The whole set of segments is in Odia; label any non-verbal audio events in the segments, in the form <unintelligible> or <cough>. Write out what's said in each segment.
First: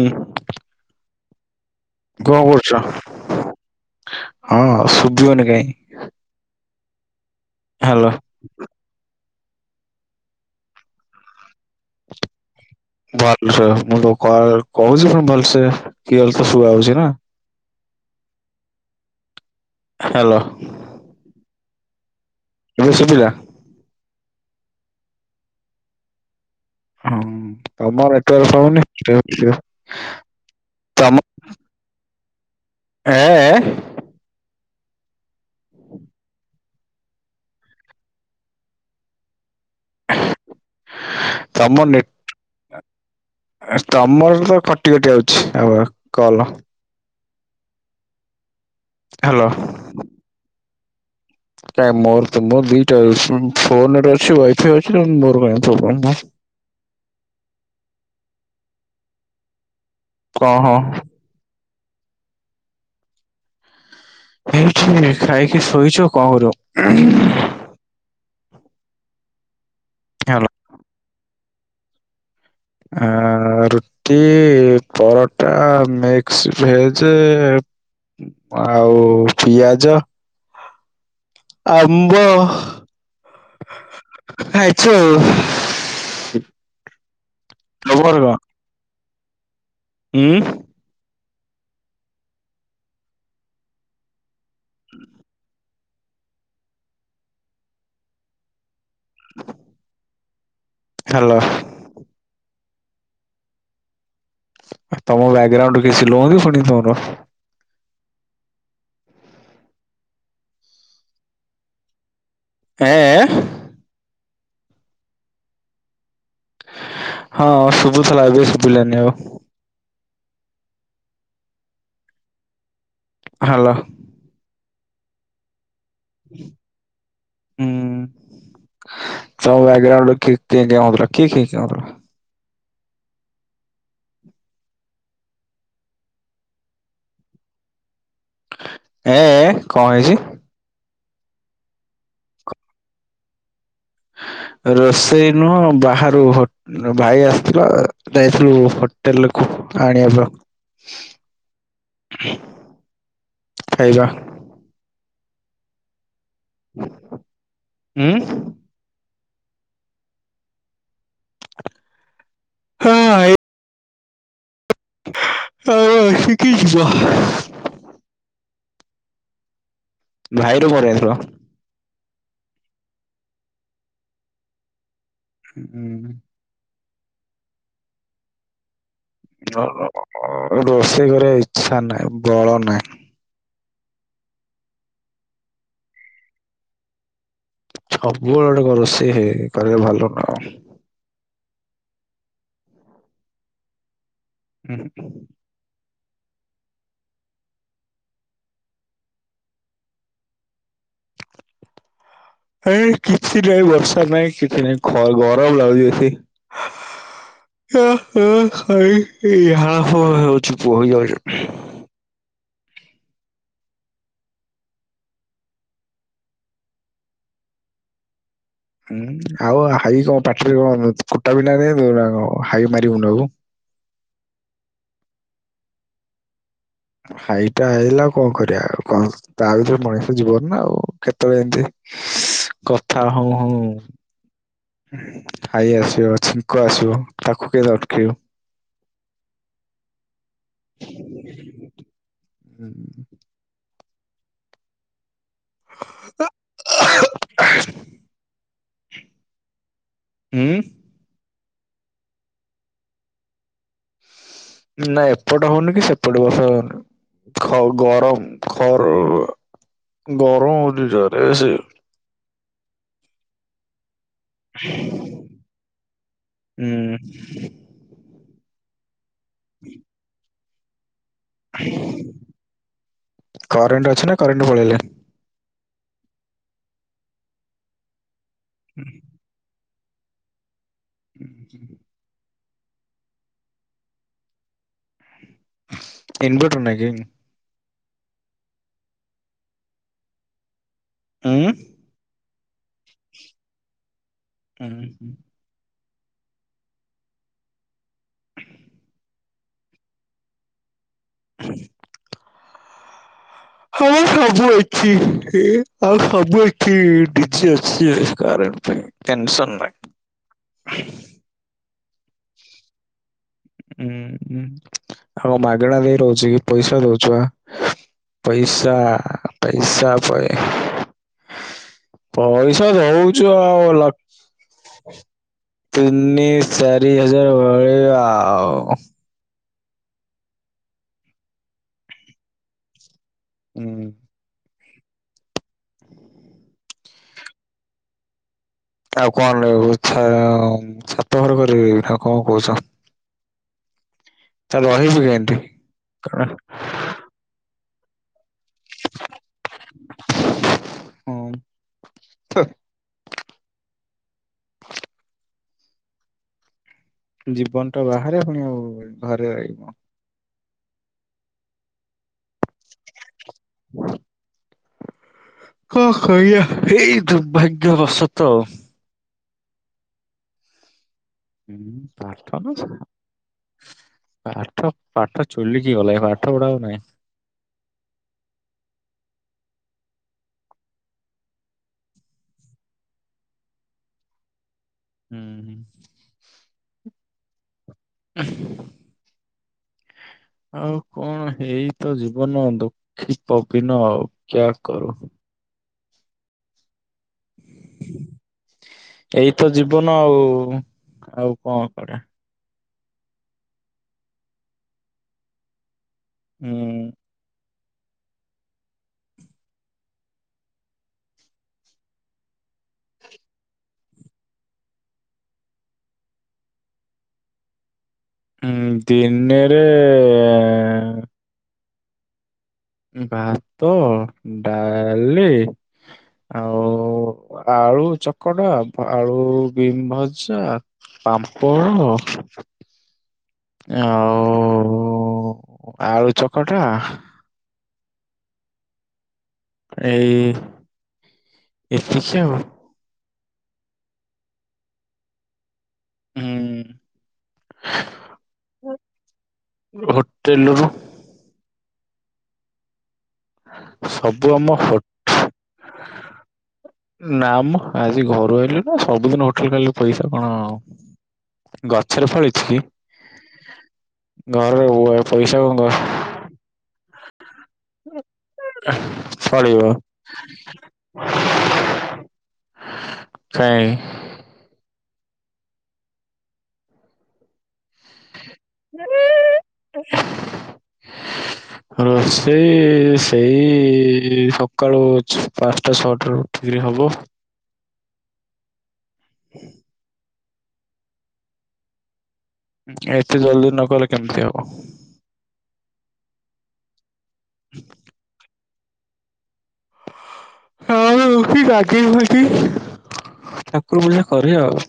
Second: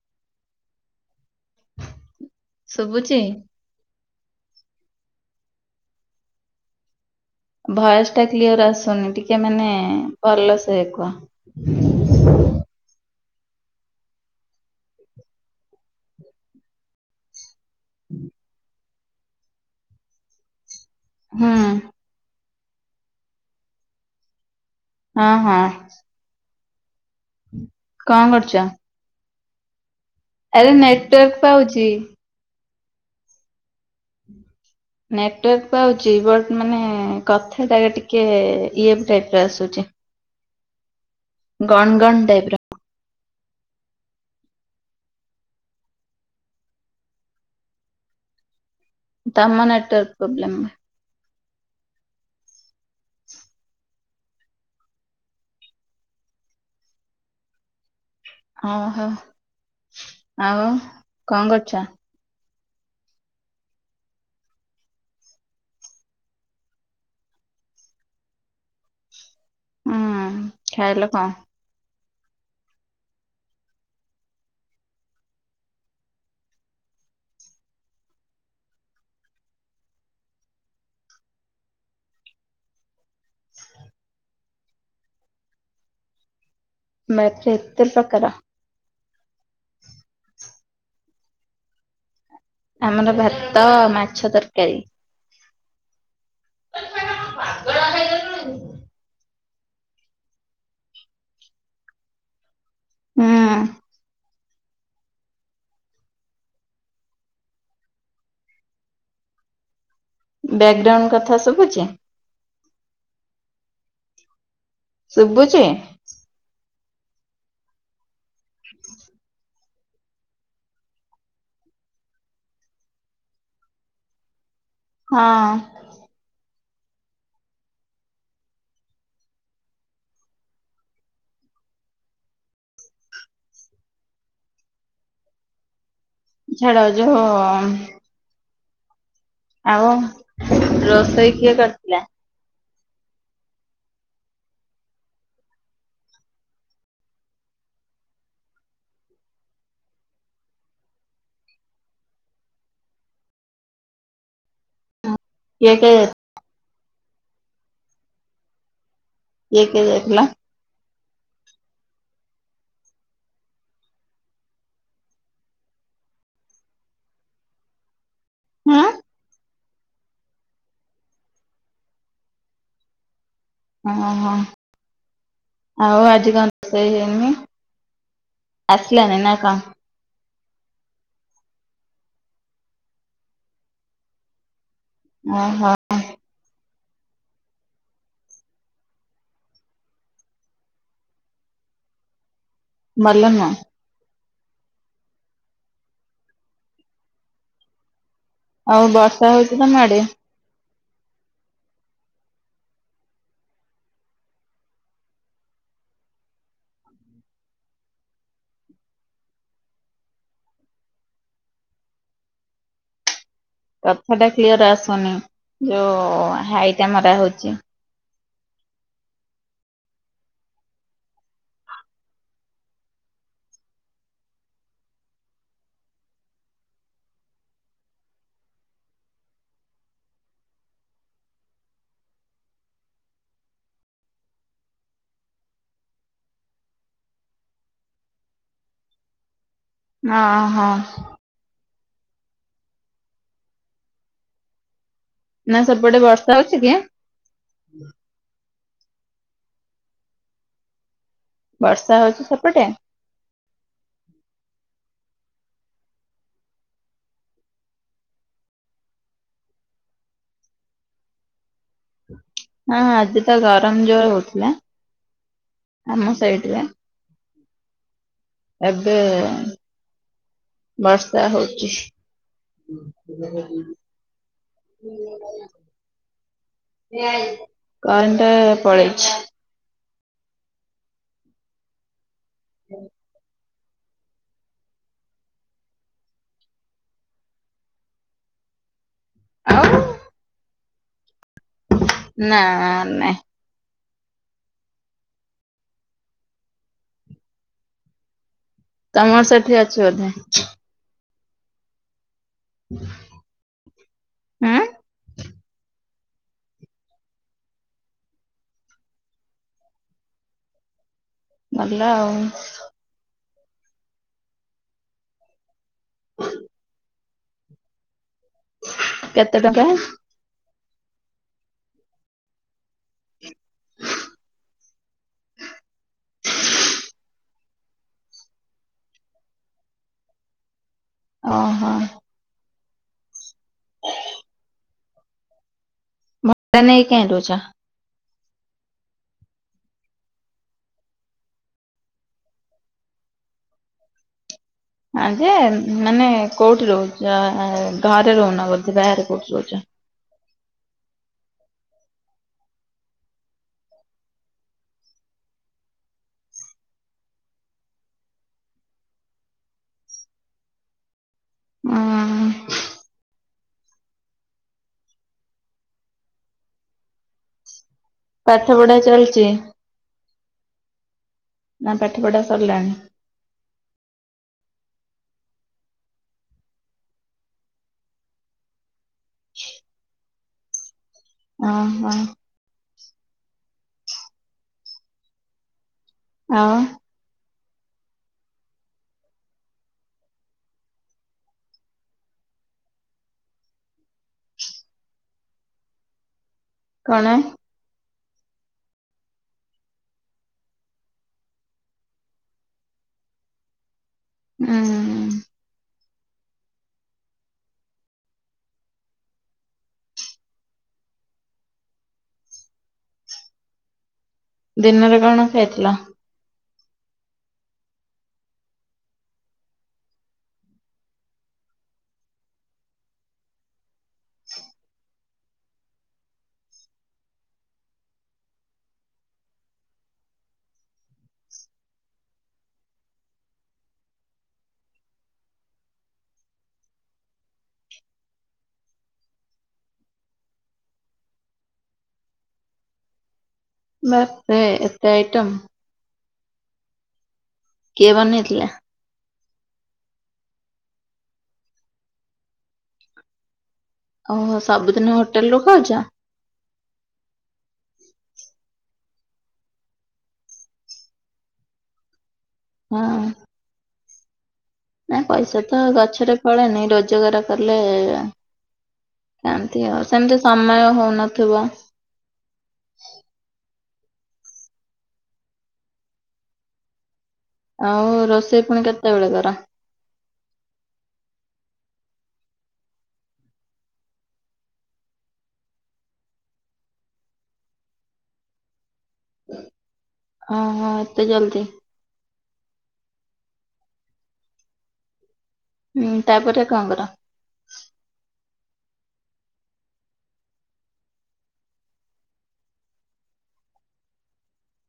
ହ କଣ କଛ ଶୁଭୁଛି? ହଁ ଶୁଭିବନି କାଇ ଭୟସ ହ୍ୟାଲୋ। ଟା କ୍ଲିୟର ଆସୁନି ଟିକେ ମାନେ ଭଲସ କୁହ ଭଲସେ ମୁଁ ତ କ କହୁଛି ଭଲସେ କି ତ ଶୁଆାଉଛି ନା ହୁଁ <inaudible> ହ୍ୟାଲୋ ହୁଁ ଏବେ ଶୁଭିଲା ହଁ ହଁ ହଁ ତମ କଣ ନେଟୱାର୍କ କରୁଛ? ପାଉନି <unintelligible> ଆରେ ତମ ନେଟୱାର୍କ ପାଉଛି ଏ ଏ ନେଟୱାର୍କ ପାଉଚି ବଟ୍ ମାନେ କଥାଟା ଟିକେ ଇଏ ଟାଇପ୍ ର ଆସୁଚି। ତମ ନେ ଗଣ ଟାଇପ୍ ର ତମର ତ କଟି କଟି ଆଉଚି ଆଉ ଆ କଲ। ହ୍ୟାଲୋ। ତମ ନେଟୱର୍କ୍ ପ୍ରୋବ୍ଲେମ୍। ନାଇଁ ମୋର ତ ମୋ ଦିଟା ଉଁ ଫୋନ୍ ରେ ଅଛି ୱାଇଫାଇ ଅଛି ନ ମୋର କାଇଁ ପ୍ରୋବଲମ। ଅହ କଣ ଆଉ ହଁ କଣ କରୁଚ? ଏଇଠି ଖାଇକି ସୋଇଛୁ ଆଉ କଁ କରିବୁ? ଉଁ ଖାଇଲ କଁ? ଆ ଆ ରୁଟି ପରଟା ମିକ୍ସ ଭେଜେ। ଆଉ ପିଆଜ। ଆମ୍ବ। ଖାଇଛୁ ଆଉ। ମା ଏଥିରେ ଏତେ ତମର କଣ ପ୍ରକାର? ଉଁ? ଆମର ଭାତ ମାଛ ତରକାରୀ। ସ୍ୱଚ୍ଛା ଗଣ ପାଗଳ ହେଇଗଲୁଣି? <inaudible> ହାଲୋ। ହୁଁ। ତମ ବ୍ୟାଗ୍ରାଉଣ୍ଡୁ କିଏ ଚିଲଉଚି ଫୁଣି ତମର। ବ୍ୟାଗ୍ରାଉଣ୍ଡ କଥା ସବୁଚି? ଏ ଏ? ଶୁବୁଚି? ହଁ ଶୁବୁଥୁଲା ଏବେ ଶୁବିଲାନି ଆଉ। ହାଲୋ। ହଁ। ହୁଁ। ତମ ବ୍ୟାଗ୍ରାଉଣ୍ଡ ରେ କିଏ କେଁ କେଁ ହଉଥୁଲା କିଏ କେଉଁ କେଁ ହଉଥୁଲା? ଝାଡ଼ ଯୋଉ ଏଁ ଏଁ? ଆଉ ରୋଷେଇ କିଏ କରିଥିଲା? ରୋଷେଇ ନୁହଁ ବାହାରୁ ହ ଭାଇ ଆସିଥିଲା ଯାଇଥିଲୁ ହୋଟେଲ୍ କୁ ଆଣିଆବ। <inaudible> ଖାଇବା। କିଏ ସେ ଉଁ? କିଏ କିଏ ଯାଇଥିଲ? ହଁ ଏ ଅ କିଏ କିଏ ଯିବ? ହାଁ? ଭାଇର ମୋର ଆଇଥିଲ। ଓହୋ ଆଉ ହୁଁ। ଆଜି କଣ ରୋଷେଇ ହେଇନି? ଆସିଲାନି ନାଁ କଣ? ରୋଷେଇ କରିବା ଇଚ୍ଛା ନାହିଁ ବଳ ନାହିଁ। ଓହ। ସବୁବେଳେ ଗୋଟେ କ ରୋଷେଇରେ କରିବା ଭଲ ନାଁଉ? ଭଲ ନା? ହୁଁ ହୁଁ। ଆଉ ବର୍ଷା ହୋଉଛି ତମ ଆଡ଼େ? କାଇଁ କିଛି ନାହିଁ ବର୍ଷା ନାହିଁ କିଛି ନାହିଁ ଖ ଗରମ୍ ଲାଗୁଛି ବେଶୀ। <inaudible> କଥା ଟା କ୍ଲିଅର୍ ଆସୁନି ଯୋଉ ହାଇଟା ମରା ହୋଉଛି। ହୁଁ ଆଉ ହାଇ କଣ ପାଟିରେ କଣ କୁଟା ବିଣ୍ଡା ଦେଇ ଦବୁ ନା କଣ ହାଇ ମାରିବୁନୁ ଆଉ। ହାଇ ଟା ଆଇଲା କଣ କରିବା ଆଉ କଣ। ତା ଭିତରେ ମଣିଷ ଜୀବନ ନା ଆଉ କେତେବେଳେ ଏମତି କଥା ହଉ ହଉଁ ହାଇ ଆସିବ ଛିଙ୍କ ଆସିବ ତାକୁ କେନ୍ତି ଅଟକେଇବୁ। ହଁ ହଁ। <unintelligible> ନା ସେପଟେ ବର୍ଷା ହୋଉଛି କି ଆଁ? ହୁଁ। ବର୍ଷା ହୋଉଛି ସେପଟେ? ନା ଏପଟେ ହୋଉନି କି ସେପଟେ ବର୍ଷା ହୋଉନି। ଖ ଗରମ୍ ଖର୍ ଗରମ୍ ହୋଉଛି ଜୋରେ ସେ ହଁ ଆଜି ତ ଗରମ୍ ଜୋରେ ହୋଉଥିଲା ଆମ ସାଇଡ୍ ରେ। <unintelligible> ଏବେ <inaudible> ବର୍ଷା ହୋଉଛି। କରେଣ୍ଟ ଅଛି ନା କରେଣ୍ଟ ପଳେଇଲା କରେଣ୍ଟ ପଳେଇଛି। ଉଁ ହୁଁ ହୁଁ। <unintelligible> ଇନଭଟର୍ ନାହିଁ କି? ଆଉ। ଉଁ ନାଁ ନାହିଁ। ଉଁହୁ। ତମର୍ ସେଠି ହୋଇଛି ବୋଧେ? <unintelligible> <inaudible> ହହଁ ସବୁ ହଁ ଅଛି ଏ ଆଉ ସବୁ ଅଛି ଡିଜେ ଅଛି କାରଣ ପାଇଁ। ଟେନସନ୍ ନାହିଁ। ଭଲ ଆଉ। ଉଁ ହୁଁ ଆଉ କଣ ମାଗେଣା ଦେଇକି ରହୁଛି କି ପଇସା ଦୋଉଛୁ ପା। ପଇସା କେତେ ଟଙ୍କା ପଇସା ପା ଏ। ପଇସା ଦୋଉଚୁ ଆଉ ଲକ୍ ତିନି ଚାରି ହଜାର ଭଳିଆ ଆଉ। ଅ ହଁ। ହୁଁ। ପଇସା ନେଇକି କେନ୍ତି ଦୋଉଛ? ଆଉ କଣ ଲଗେଇବୁ ଇଚ୍ଛା ଅ ଉଁ ଛାତ ଘର କରିବି ନା ଆଉ କଣ କହୁଛ? ତା ରହିବି ହଁ ଯେ କେମିତି? ମାନେ କଣ କୋଉଠି ରହୁଚ ଆଁ ଘରେ ରହୁନ ବୋଧେ ବାହାରେ କୋଉଠି ରହୁଚ? ହୁଁ ଥୁ। ଜୀବନ ଟା ବାହାରେ ପୁଣି ଆଉ ଘରେ ରହିବ। ହଁ। କଣ କରିବା ଏଇ ଦୁର୍ଭାଗ୍ୟବଶତ ପାଠ ପଢା ଚାଲିଚି। ହୁଁ ନା ପଢା ପାଠ ନା ସରିଲାଣି? <unintelligible> ପାଠ ପାଠ ଚୁଲିକି ଗଲାଇଁ ପାଠ ପଢା ଆଉ ନାହିଁ। ଅ ହ। ହୁଁ ହୁଁ। ଆଉ ଅ ଆଉ କଣ ହେଇ ତ ଜୀବନ ଦୁଃଖୀ ପବିନ ଆଉ କ୍ୟା କରୁ। କଣ? ଏଇ ତ ଜୀବନ ଆଉ ଆଉ କଣ କରିଆ? ହୁଁ। ହୁଁ। ଦିନରେ କଣ ଖାଇଥିଲ? ଉଁ ଦିନେରେ ଭାତ, ଡାଲି ଆଉ ଆଳୁ ଚକଟା ପ ଆଳୁ ବିମ ଭଜା ପାମ୍ପଡ ଆଉ ଆଳୁ ଚକଟା ତାପରେ ଏତିକି ଆଉ। ବାଃ ଏ ଏତେ ଆଇରମ୍! ହୁଁ କିଏ ବନେଇଥିଲା? ଗୋଟେ ହୋଟେଲରୁ ମ ସବୁ ଓହୋ ଆମ ହୋ ସବୁଦିନ ହୋଟେଲରୁ ଖାଉଛ? ନା ମ ଆଜି ଘରୁ ଆଇଲି ନା ସବୁଦିନ ହୋଟେଲ ରୁ ଖାଇଲେ ପଇସା କଣ ଗଛରେ ଫଳିଛି କି? ହଁ। ଘରରେ <unintelligible> ପଇସା କଣ ଗ <unintelligible> ନାଇଁ ରୋଜଗାର ତାଲେ ଫଳିବ ଏମିତି ଆଉ ସେମିତି ସମୟ ହଉନଥିବ? କାଇଁ! ଆଉ ରୋଷେଇ ଫୁଣି କେତେବେଳେ କର? ରୋଷ ହ ରୋଷେଇ ସେଇ ସକାଳୁ ଛଅ ପାଞ୍ଚଟା ଛଅଟାରୁ ଉଠିକିରି ହବ। ହୁଁ ଅ ହଁ ଏତେ ଜଲଦି? ଉଁ ଏତେ ଜଲଦି ନ କଲେ କେମିତି ହବ? ହୁଁ ତାପରେ କଣ କର? ହଁ ହଉଛି ଆଜି ବି ହଉଚି ଠାକୁର ପୂଜା କରିଆ ଆଉ।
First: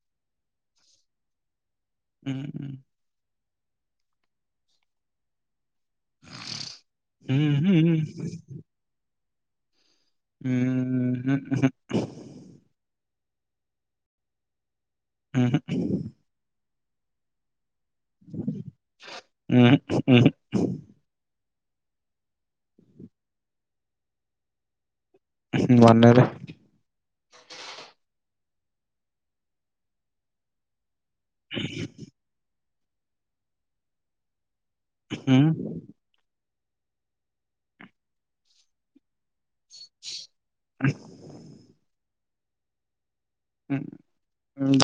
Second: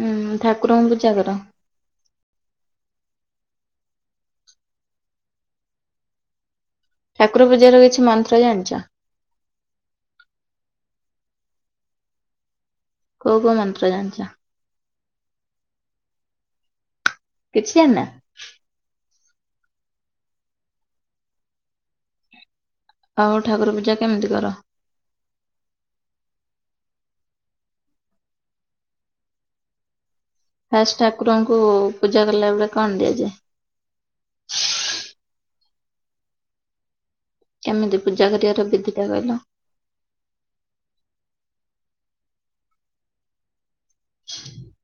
ହୁଁ ଠାକୁରଙ୍କୁ ପୂଜା କର? ହୁଁ ହୁଁ। ଠାକୁର ପୂଜାର କିଛି ମନ୍ତ୍ର ଜାଣିଛ? ଉଁ ହୁଁ ଉହୁଁ। କୋଉ କୋଉ ମନ୍ତ୍ର ଜାଣିଚ? ଉଁ ହୁଁ। କିଛି ଜାଣିନ? ଉହୁଁ ଉହୁଁ। ଆଉ ଠାକୁର ପୂଜା କେମିତି କର? ମନେରେ। ଫାଷ୍ଟ ଠାକୁରଙ୍କୁ ପୂଜା କଲା ବେଳେ କଣ ଦିଆଯାଏ? ହୁଁ। କେମିତି ପୂଜା କରିବାର ବିଧି ଟା କହିଲ। ହଁ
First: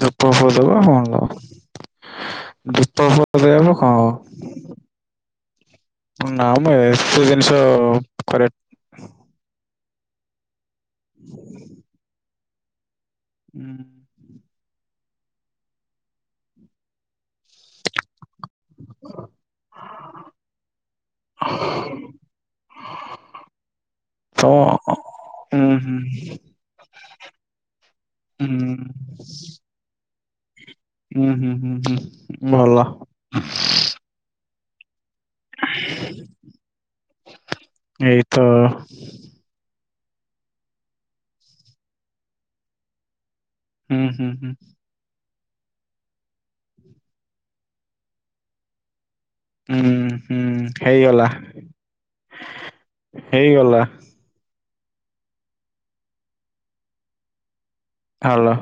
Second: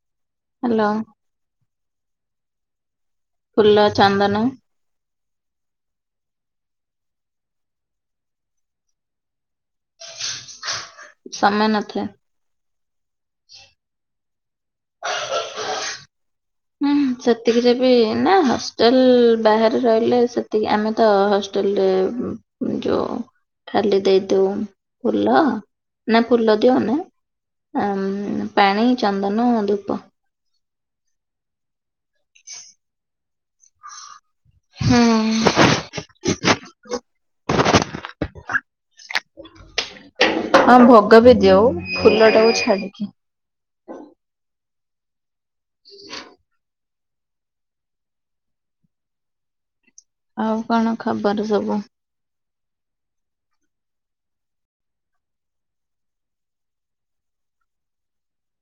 ଧୂପ ଫୁପ ଦବ ହାଲୋ କଣ <unintelligible> ଫୁଲ ଚନ୍ଦନ <unintelligible> ନା ମୁଁ ଏୁ ଜିନିଷ କରେ ସମୟ ନଥାଏ। ହୁଁ। ହୁଁ ସେତିକିରେ ବି ନା ହଉ। ହଷ୍ଟେଲ ବାହାରେ ରହିଲେ ସେତିକି ଆମେ ତ ହଷ୍ଟେଲରେ ଯଉ ଖାଲି ତ ଦେଇଦଉ ଫୁଲ ହୁଁ ହୁଁ ନା ଫୁଲ ଦିଅ ନା ଆ ହୁଁ ପାଣି ଚନ୍ଦନ ଧୂପ। ହୁଁ ହୁଁ ହୁଁ ହୁଁ ଭଲ। ହୁଁ। ଏଇ ତ ହଁ ଭୋଗ ବି ଦିଅଉ ଫୁଲ ଟାକୁ ଛାଡିକି। ହୁଁ ହୁଁ ହୁଁ। ହଁ ହୁଁ ହୁଁ ଆଉ କଣ ହେଇଗଲା ଖବର ସବୁ? ହେଇଗଲା। ହାଲୋ।